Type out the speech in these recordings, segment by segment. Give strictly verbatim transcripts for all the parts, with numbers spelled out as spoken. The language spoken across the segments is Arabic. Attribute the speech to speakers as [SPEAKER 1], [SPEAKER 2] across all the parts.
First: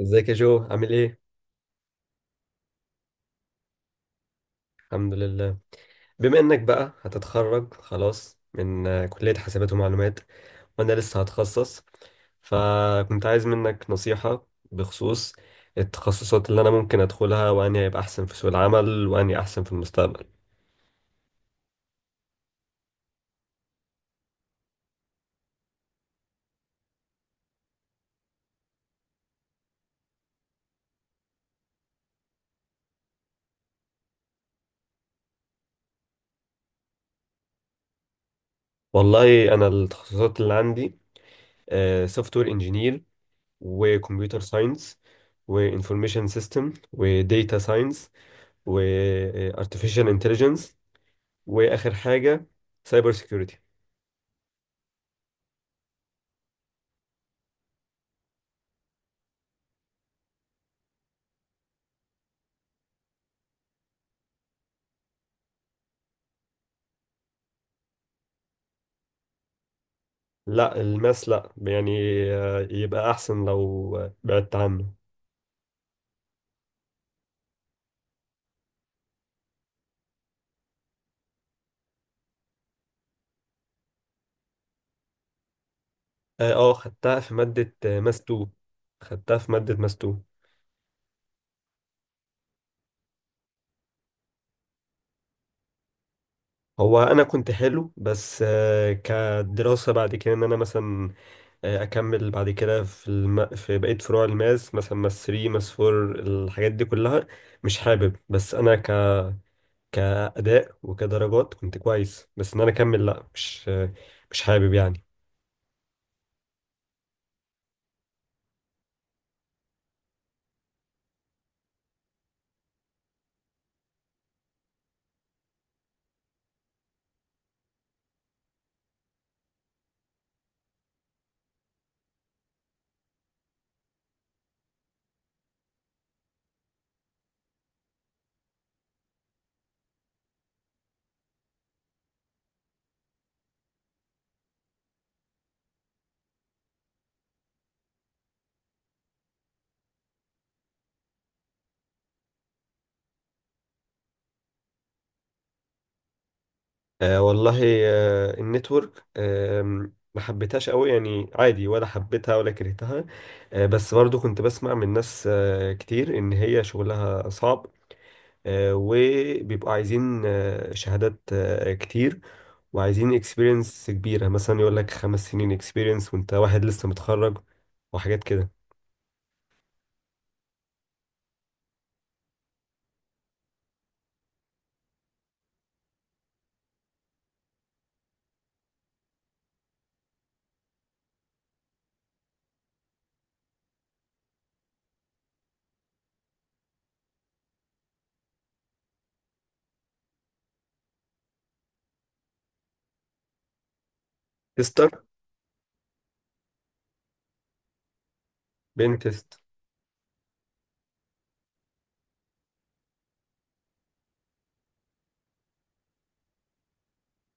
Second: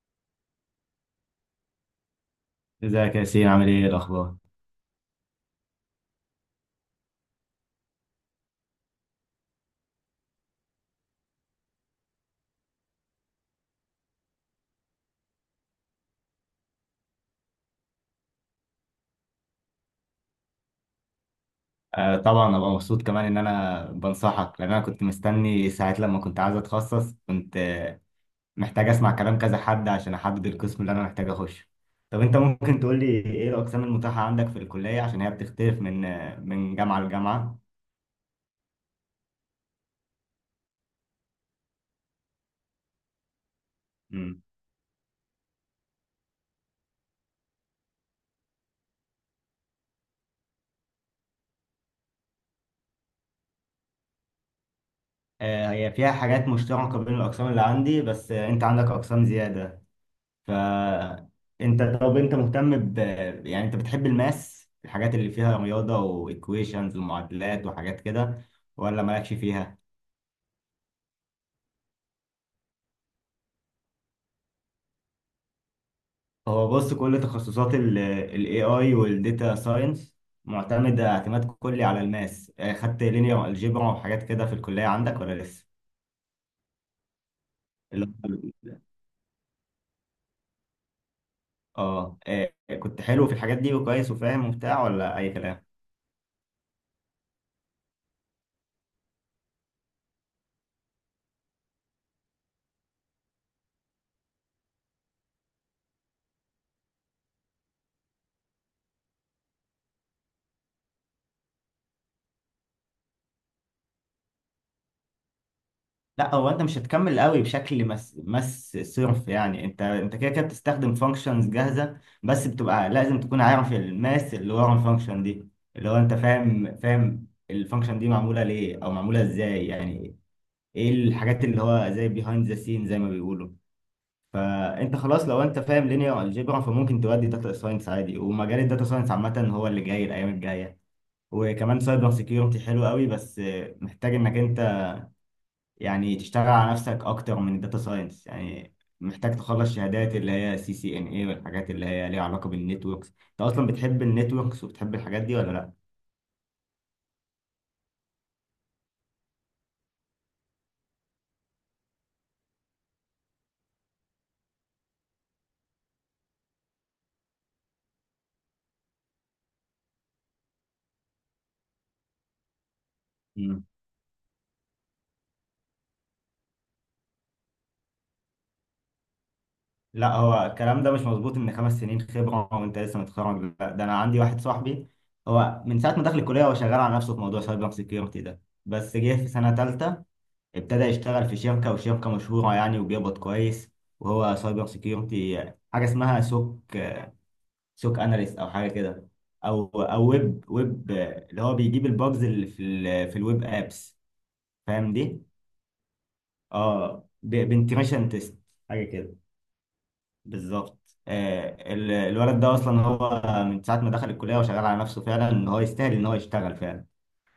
[SPEAKER 1] ازيك يا جو عامل ايه؟
[SPEAKER 2] ازيك يا ياسين؟ عامل ايه الاخبار؟
[SPEAKER 1] الحمد لله. بما انك بقى هتتخرج خلاص من آه، كلية حاسبات ومعلومات، وانا لسه هتخصص، فكنت عايز منك نصيحة بخصوص التخصصات اللي انا ممكن ادخلها، واني هيبقى احسن في سوق العمل، واني احسن في المستقبل.
[SPEAKER 2] آه، طبعا ابقى مبسوط كمان ان انا بنصحك، لان انا كنت مستني ساعات لما كنت عايز اتخصص. كنت آه، محتاج اسمع كلام كذا حد عشان احدد القسم اللي انا محتاج اخش. طب انت ممكن تقول لي ايه الاقسام المتاحه عندك في الكليه؟ عشان هي بتختلف من آه، من جامعه لجامعه.
[SPEAKER 1] والله انا التخصصات اللي عندي سوفت وير انجينير، وكمبيوتر
[SPEAKER 2] امم.
[SPEAKER 1] ساينس، وانفورميشن سيستم، وديتا ساينس، وارتفيشال انتليجنس، واخر حاجة سايبر سيكيورتي.
[SPEAKER 2] آه هي فيها حاجات مشتركه بين الاقسام اللي عندي، بس آه، انت عندك اقسام زياده. فانت طب انت مهتم ب، يعني انت بتحب الماس، الحاجات اللي فيها رياضه وايكويشنز ومعادلات وحاجات كده، ولا مالكش فيها؟
[SPEAKER 1] لا الماس لا يعني، آه، يبقى احسن لو آه، بعدت عنه.
[SPEAKER 2] هو بص، كل تخصصات الاي اي والديتا ساينس معتمده اعتماد كلي على الماس. آه، خدت لينير الجبرا وحاجات كده في الكليه عندك، ولا لسه؟
[SPEAKER 1] اه، آه، خدتها في مادة آه،
[SPEAKER 2] اللي
[SPEAKER 1] ماس اتنين.
[SPEAKER 2] هو-
[SPEAKER 1] خدتها في مادة ماس اتنين.
[SPEAKER 2] اه آه، كنت حلو في الحاجات دي وكويس وفاهم وبتاع، ولا اي كلام؟
[SPEAKER 1] هو انا كنت حلو، بس آه، كدراسة بعد كده ان انا مثلا آه، اكمل بعد كده في الم... في بقية فروع الماس، مثلا ماس تلاتة ماس اربعة، الحاجات دي كلها مش حابب. بس انا ك... كأداء وكدرجات كنت كويس، بس ان انا اكمل لا، مش آه، مش حابب يعني.
[SPEAKER 2] لا، هو انت مش هتكمل قوي بشكل مس مس صرف. يعني انت انت كده كده بتستخدم فانكشنز جاهزه، بس بتبقى لازم تكون عارف الماس اللي ورا الفانكشن دي. اللي هو انت فاهم فاهم الفانكشن دي معموله ليه او معموله ازاي، يعني ايه الحاجات اللي هو زي بيهايند ذا سين زي ما بيقولوا. فانت خلاص، لو انت فاهم لينير الجبرا، فممكن تودي داتا ساينس عادي. ومجال الداتا ساينس عامه هو اللي جاي الايام الجايه. وكمان سايبر سيكيورتي حلو قوي، بس محتاج انك يعني تشتغل على نفسك اكتر من الداتا ساينس يعني. محتاج تخلص شهادات اللي هي سي سي ان اي، والحاجات اللي هي ليها علاقة بالنتوركس. انت اصلا بتحب النتوركس وبتحب الحاجات دي ولا لا؟
[SPEAKER 1] آه والله. آه النتورك آه ما حبيتهاش قوي يعني، عادي، ولا حبيتها ولا كرهتها. آه بس برضو كنت بسمع من ناس آه كتير ان هي شغلها صعب، آه وبيبقوا عايزين آه شهادات آه كتير، وعايزين
[SPEAKER 2] مم.
[SPEAKER 1] اكسبيرينس كبيرة، مثلا يقول لك خمس سنين اكسبيرينس وانت واحد لسه متخرج، وحاجات كده.
[SPEAKER 2] لا، هو الكلام ده مش مظبوط، ان خمس سنين خبرة وانت لسه متخرج، لا. ده انا عندي واحد صاحبي، هو من ساعة ما دخل الكلية هو شغال على نفسه في موضوع سايبر سيكيورتي ده. بس جه في سنة تالتة، ابتدى يشتغل في شركة، وشركة مشهورة يعني، وبيقبض كويس. وهو سايبر سيكيورتي حاجة اسمها سوك، سوك اناليست او حاجه كده. او او ويب ويب اللي هو بيجيب الباجز اللي في ال في الويب ابس.
[SPEAKER 1] تستر.
[SPEAKER 2] فاهم دي؟ اه بنتيميشن تيست حاجه كده.
[SPEAKER 1] بنتست.
[SPEAKER 2] بالظبط. آه ال- الولد ده اصلا هو من ساعه ما دخل الكليه وشغال على نفسه، فعلا ان هو يستاهل ان هو يشتغل فعلا.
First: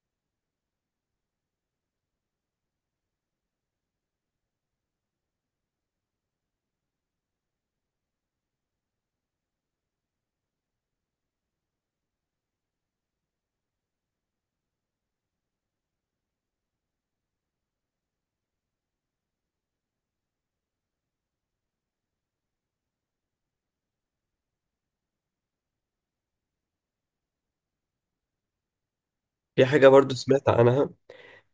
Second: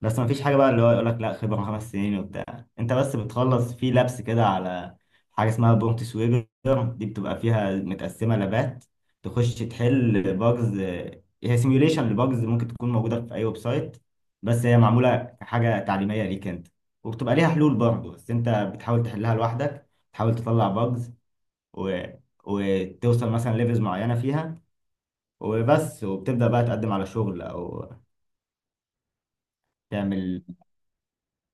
[SPEAKER 2] بس ما فيش حاجة بقى اللي هو يقول لك لا خبرة خمس سنين وبتاع. انت بس بتخلص في لابس كده على حاجة اسمها برومبت سويبر. دي بتبقى فيها متقسمة لابات. تخش تحل باجز. هي سيميوليشن لباجز ممكن تكون موجودة في أي ويب سايت، بس هي معمولة حاجة تعليمية ليك انت. وبتبقى ليها حلول برضه، بس انت بتحاول تحلها لوحدك. تحاول تطلع باجز و... وتوصل مثلا ليفلز معينة فيها. وبس، وبتبدأ بقى تقدم على شغل أو
[SPEAKER 1] في حاجة برضو
[SPEAKER 2] تعمل.
[SPEAKER 1] سمعت عنها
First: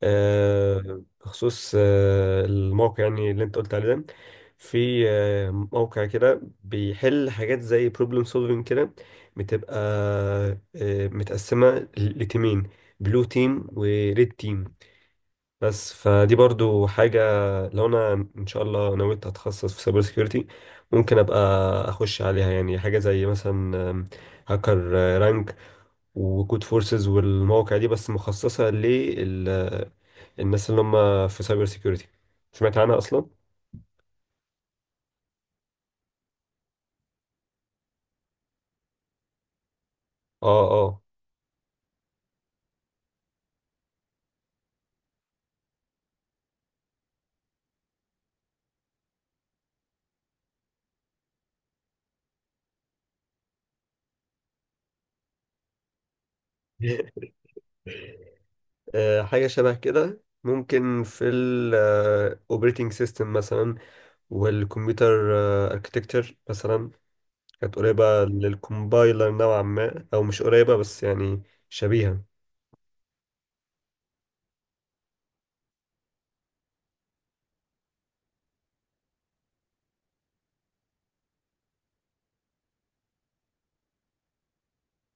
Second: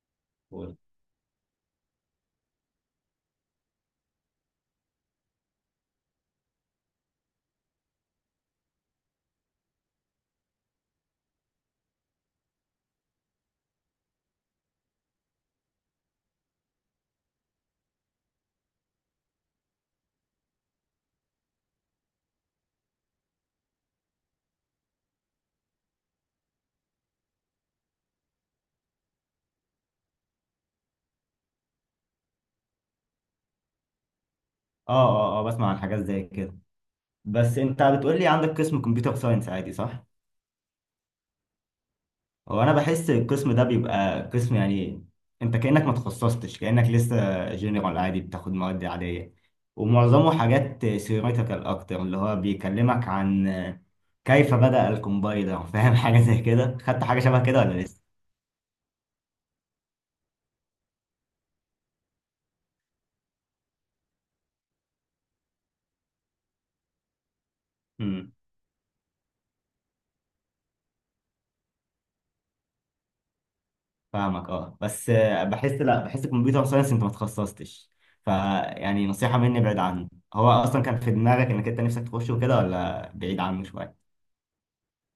[SPEAKER 1] آه، بخصوص آه، الموقع يعني اللي انت قلت عليه ده، في آه، موقع كده بيحل حاجات زي بروبلم سولفينج كده، بتبقى آه، متقسمة ل- لتيمين، بلو تيم وريد تيم. بس فدي برضو حاجة، لو انا ان شاء الله نويت اتخصص في سايبر سيكيورتي، ممكن ابقى اخش عليها، يعني حاجة زي مثلا هاكر رانك وكود فورسز والمواقع دي، بس مخصصة للناس اللي هم في سايبر سيكيورتي. سمعت عنها أصلا؟
[SPEAKER 2] اه، اه، اه، بسمع عن حاجات زي كده. بس انت بتقول لي عندك قسم كمبيوتر ساينس عادي، صح؟
[SPEAKER 1] اه، اه.
[SPEAKER 2] هو انا بحس القسم ده بيبقى قسم يعني انت كأنك ما تخصصتش، كأنك لسه جنرال عادي، بتاخد مواد عادية، ومعظمه حاجات ثيوريتيكال اكتر، اللي هو بيكلمك عن كيف بدأ الكومبايلر، فاهم حاجة زي كده؟ خدت حاجة شبه كده ولا لسه؟
[SPEAKER 1] آه، حاجة شبه كده، ممكن في الاوبريتنج سيستم مثلا، والكمبيوتر اركتكتشر مثلا، كانت قريبة للكومبايلر نوعا ما، أو مش قريبة بس يعني شبيهة.
[SPEAKER 2] فاهمك. اه، بس آه، بحس، لا، بحس الكمبيوتر ساينس انت ما تخصصتش. فيعني نصيحة مني ابعد عنه. هو اصلا كان في دماغك انك انت نفسك تخشه وكده، ولا بعيد عنه شوية؟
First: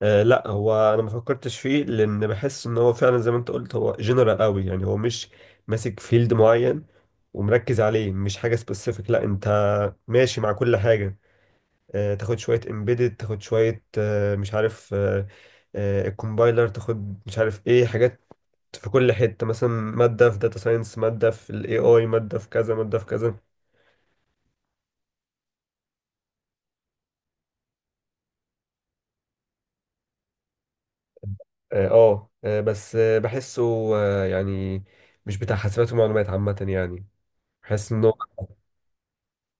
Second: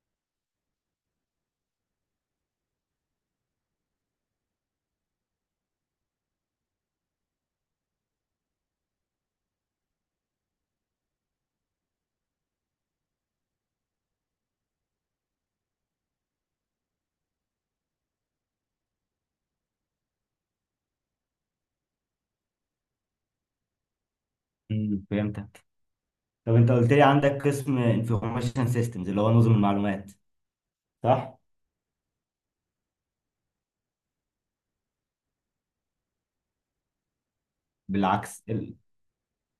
[SPEAKER 1] آه لا هو انا ما فكرتش فيه، لان بحس ان هو فعلا زي ما انت قلت هو جنرال قوي يعني، هو مش ماسك فيلد معين ومركز عليه، مش حاجه سبيسيفيك، لا انت ماشي مع كل حاجه، آه تاخد شويه امبيدد، تاخد شويه آه مش عارف، آه آه الكومبايلر، تاخد مش عارف ايه حاجات في كل حته، مثلا ماده في داتا ساينس، ماده في الاي اي، ماده في كذا، ماده في كذا.
[SPEAKER 2] امم. فهمتك. طب انت قلت لي عندك قسم انفورميشن سيستمز اللي هو نظم المعلومات، صح؟
[SPEAKER 1] اه، آه آه، بس آه بحسه آه يعني مش بتاع حاسبات ومعلومات عامه يعني، بحس ان هو...
[SPEAKER 2] بالعكس، ال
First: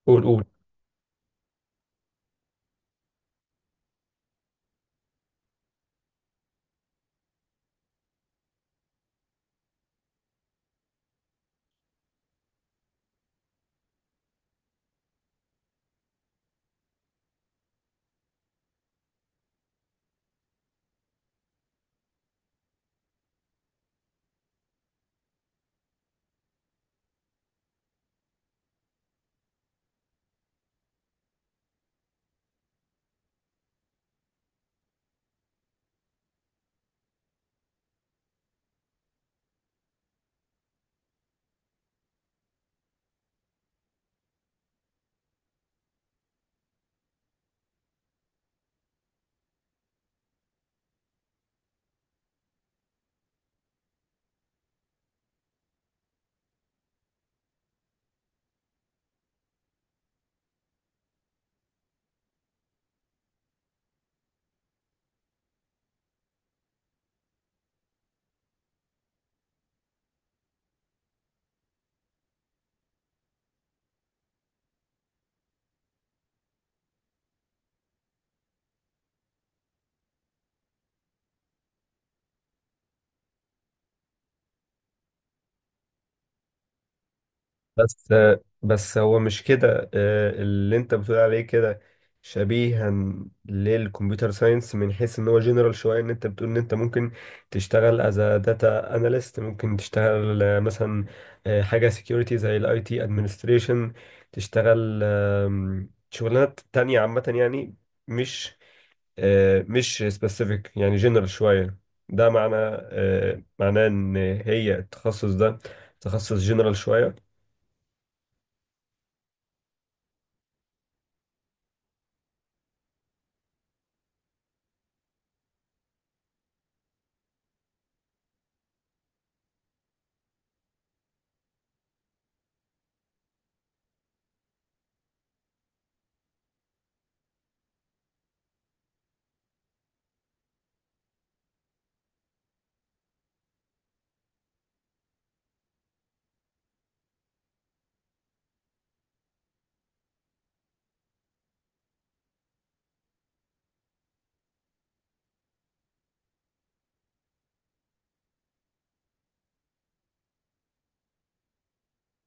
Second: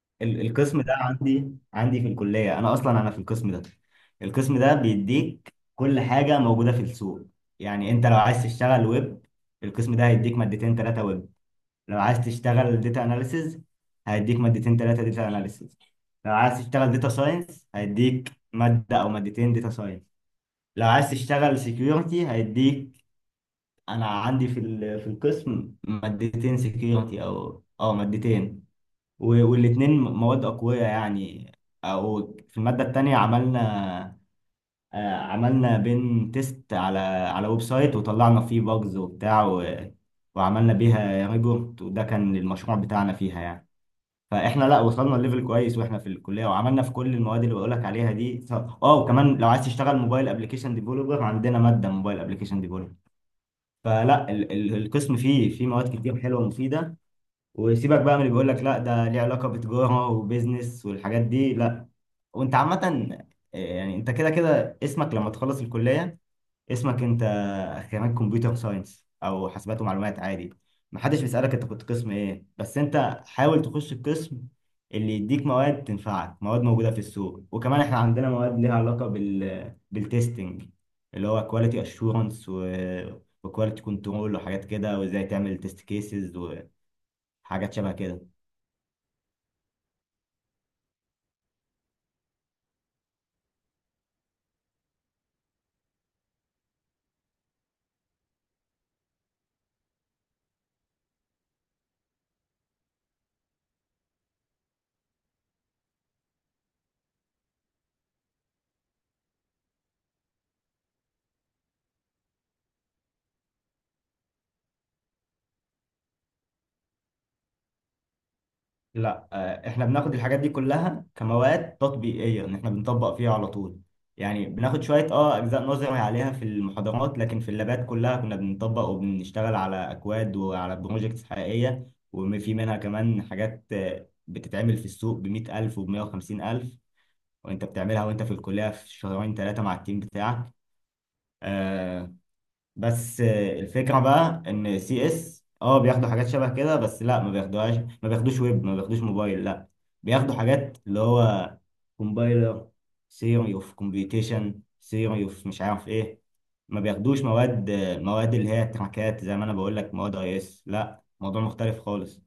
[SPEAKER 1] قول قول.
[SPEAKER 2] ال القسم ده عندي، عندي في الكلية. انا اصلا انا في القسم ده. القسم ده بيديك كل حاجة موجودة في السوق. يعني انت لو عايز تشتغل ويب، القسم ده هيديك مادتين ثلاثة ويب. لو عايز تشتغل داتا اناليسز، هيديك مادتين ثلاثه داتا اناليسز. لو عايز تشتغل داتا ساينس، هيديك ماده او مادتين داتا ساينس. لو عايز تشتغل سيكيورتي، هيديك، انا عندي في ال- في القسم مادتين سيكيورتي، او اه مادتين. والاثنين مواد اقوياء يعني. او في الماده الثانيه عملنا آه، عملنا بين تيست على على ويب سايت، وطلعنا فيه باجز وبتاع و- وعملنا بيها ريبورت. وده كان المشروع بتاعنا فيها يعني. فاحنا، لا، وصلنا لليفل كويس واحنا في الكليه، وعملنا في كل المواد اللي بقولك عليها دي، ف- اه وكمان لو عايز تشتغل موبايل ابلكيشن ديفلوبر، عندنا ماده موبايل ابلكيشن ديفلوبر. فلا، ال ال القسم فيه فيه مواد كتير حلوه ومفيده. وسيبك بقى من اللي بيقولك لا ده ليه علاقه بتجاره وبيزنس والحاجات دي، لا. وانت عامه آه، يعني انت كده كده اسمك لما تخلص الكليه، اسمك انت خريج كمبيوتر ساينس او حاسبات ومعلومات عادي. محدش بيسألك انت كنت قسم ايه. بس انت حاول تخش القسم اللي يديك مواد تنفعك، مواد موجودة في السوق. وكمان احنا عندنا مواد ليها علاقة بال بالتستنج، اللي هو كواليتي اشورنس وكواليتي كنترول وحاجات كده، وازاي تعمل تيست كيسز وحاجات شبه
[SPEAKER 1] بس
[SPEAKER 2] كده.
[SPEAKER 1] بس هو مش كده، آه، اللي انت بتقول عليه كده شبيها للكمبيوتر ساينس، من حيث ان هو جنرال شويه، ان انت بتقول ان انت ممكن تشتغل از داتا اناليست، ممكن تشتغل آه، مثلا آه، حاجه سكيورتي زي الاي تي ادمنستريشن، تشتغل آم، شغلانات تانية عامه يعني، مش آه، مش سبيسيفيك يعني جنرال شويه. ده معنى آه، معناه ان هي التخصص ده تخصص جنرال شويه.
[SPEAKER 2] لا، آه، احنا بناخد الحاجات دي كلها كمواد تطبيقيه، ان احنا بنطبق فيها على طول. يعني بناخد شويه اه اجزاء نظري عليها في المحاضرات، لكن في اللابات كلها كنا بنطبق وبنشتغل على اكواد وعلى بروجكتس حقيقيه. وفي منها كمان حاجات آه، بتتعمل في السوق ب مئة ألف وب مية وخمسين ألف. وانت بتعملها وانت في الكليه في شهرين ثلاثه مع التيم بتاعك. آه، بس آه، الفكرة بقى ان سي اس اه بياخدوا حاجات شبه كده، بس لا ما بياخدوهاش. ما بياخدوش ويب، ما بياخدوش موبايل، لا. بياخدوا حاجات اللي هو كومبايلر، ثيوري اوف كومبيوتيشن، ثيوري اوف مش عارف ايه. ما بياخدوش مواد آه، مواد اللي هي تراكات زي ما انا بقول لك، مواد اي اس. لا، موضوع مختلف خالص.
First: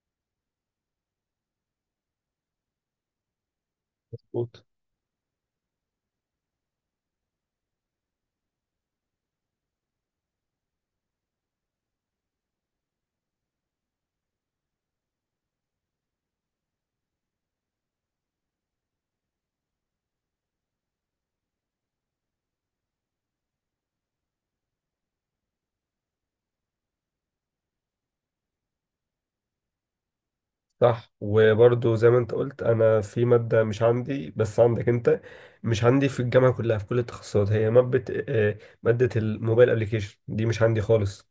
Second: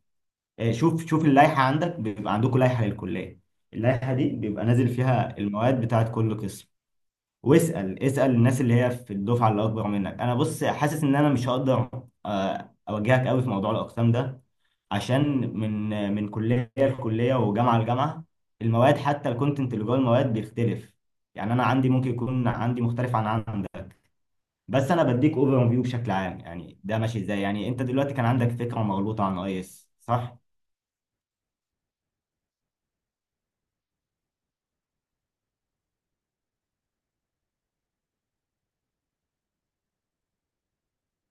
[SPEAKER 2] آه، شوف شوف اللائحة عندك، بيبقى عندكم لائحة للكلية. اللائحة دي بيبقى نازل فيها المواد بتاعت كل قسم. واسأل اسأل الناس اللي هي في الدفعة اللي أكبر منك. أنا بص حاسس إن أنا مش هقدر آه، أوجهك قوي في موضوع الأقسام ده، عشان من من كلية لكلية وجامعة لجامعة، المواد حتى الكونتنت اللي جوه المواد بيختلف. يعني أنا عندي ممكن يكون عندي مختلف عن عندك. بس أنا بديك أوفر فيو بشكل عام، يعني ده ماشي إزاي. يعني أنت دلوقتي كان عندك فكرة مغلوطة عن أي إس، صح؟
[SPEAKER 1] صح. وبرضه زي ما انت قلت، انا في ماده مش عندي بس عندك انت، مش عندي في الجامعه كلها في كل التخصصات، هي ماده آه، ماده الموبايل ابلكيشن دي مش عندي خالص.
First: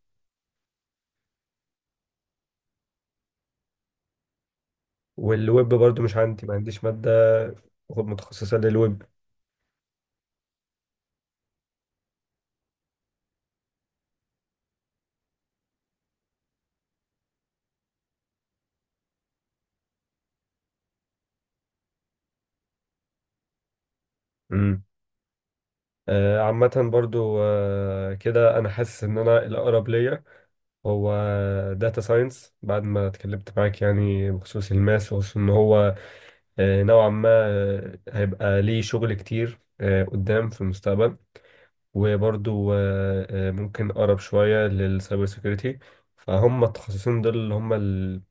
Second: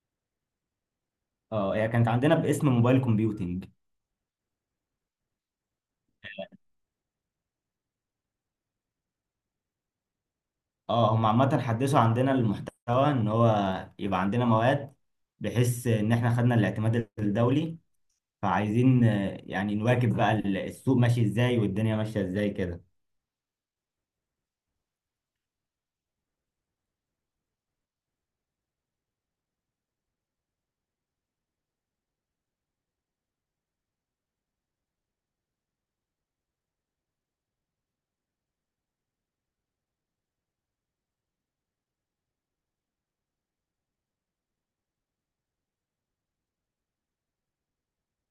[SPEAKER 2] اه، هي كانت عندنا باسم موبايل كومبيوتنج.
[SPEAKER 1] والويب برضه مش عندي، ما عنديش ماده متخصصه للويب.
[SPEAKER 2] اه، هم عامة حدثوا عندنا المحتوى، ان هو يبقى عندنا مواد بحيث ان احنا خدنا الاعتماد الدولي. فعايزين آه، يعني نواكب بقى ال- السوق ماشي ازاي والدنيا ماشية ازاي كده.
[SPEAKER 1] امم. آه، عامه برضه آه، كده انا حاسس ان انا الاقرب ليا هو داتا ساينس، بعد ما اتكلمت معاك يعني، بخصوص الماس، وخصوص ان هو آه، نوعا ما آه، هيبقى ليه شغل كتير آه، قدام في المستقبل، وبرضو آه، آه، ممكن اقرب شويه للسايبر سيكيورتي، فهم التخصصين دول اللي هم ال-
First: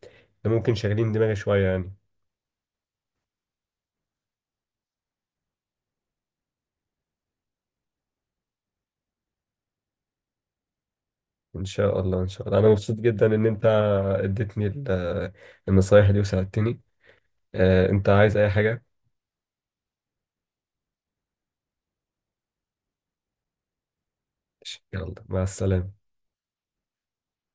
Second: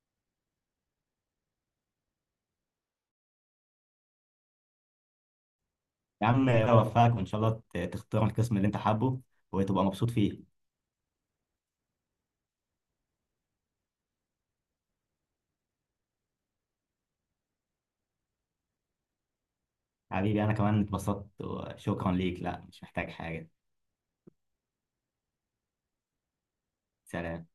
[SPEAKER 1] اللي ممكن شاغلين دماغي شويه يعني.
[SPEAKER 2] يا عم، اوفقك وان شاء الله ت- تختار القسم اللي انت حابه وتبقى مبسوط فيه.
[SPEAKER 1] ان شاء الله ان شاء الله، انا مبسوط جدا ان انت اديتني ال- النصايح دي وساعدتني. آه، انت عايز اي حاجه؟
[SPEAKER 2] حبيبي، انا كمان اتبسطت وشكرا ليك. لا، مش محتاج حاجة.
[SPEAKER 1] يلا مع السلامه.
[SPEAKER 2] سلام.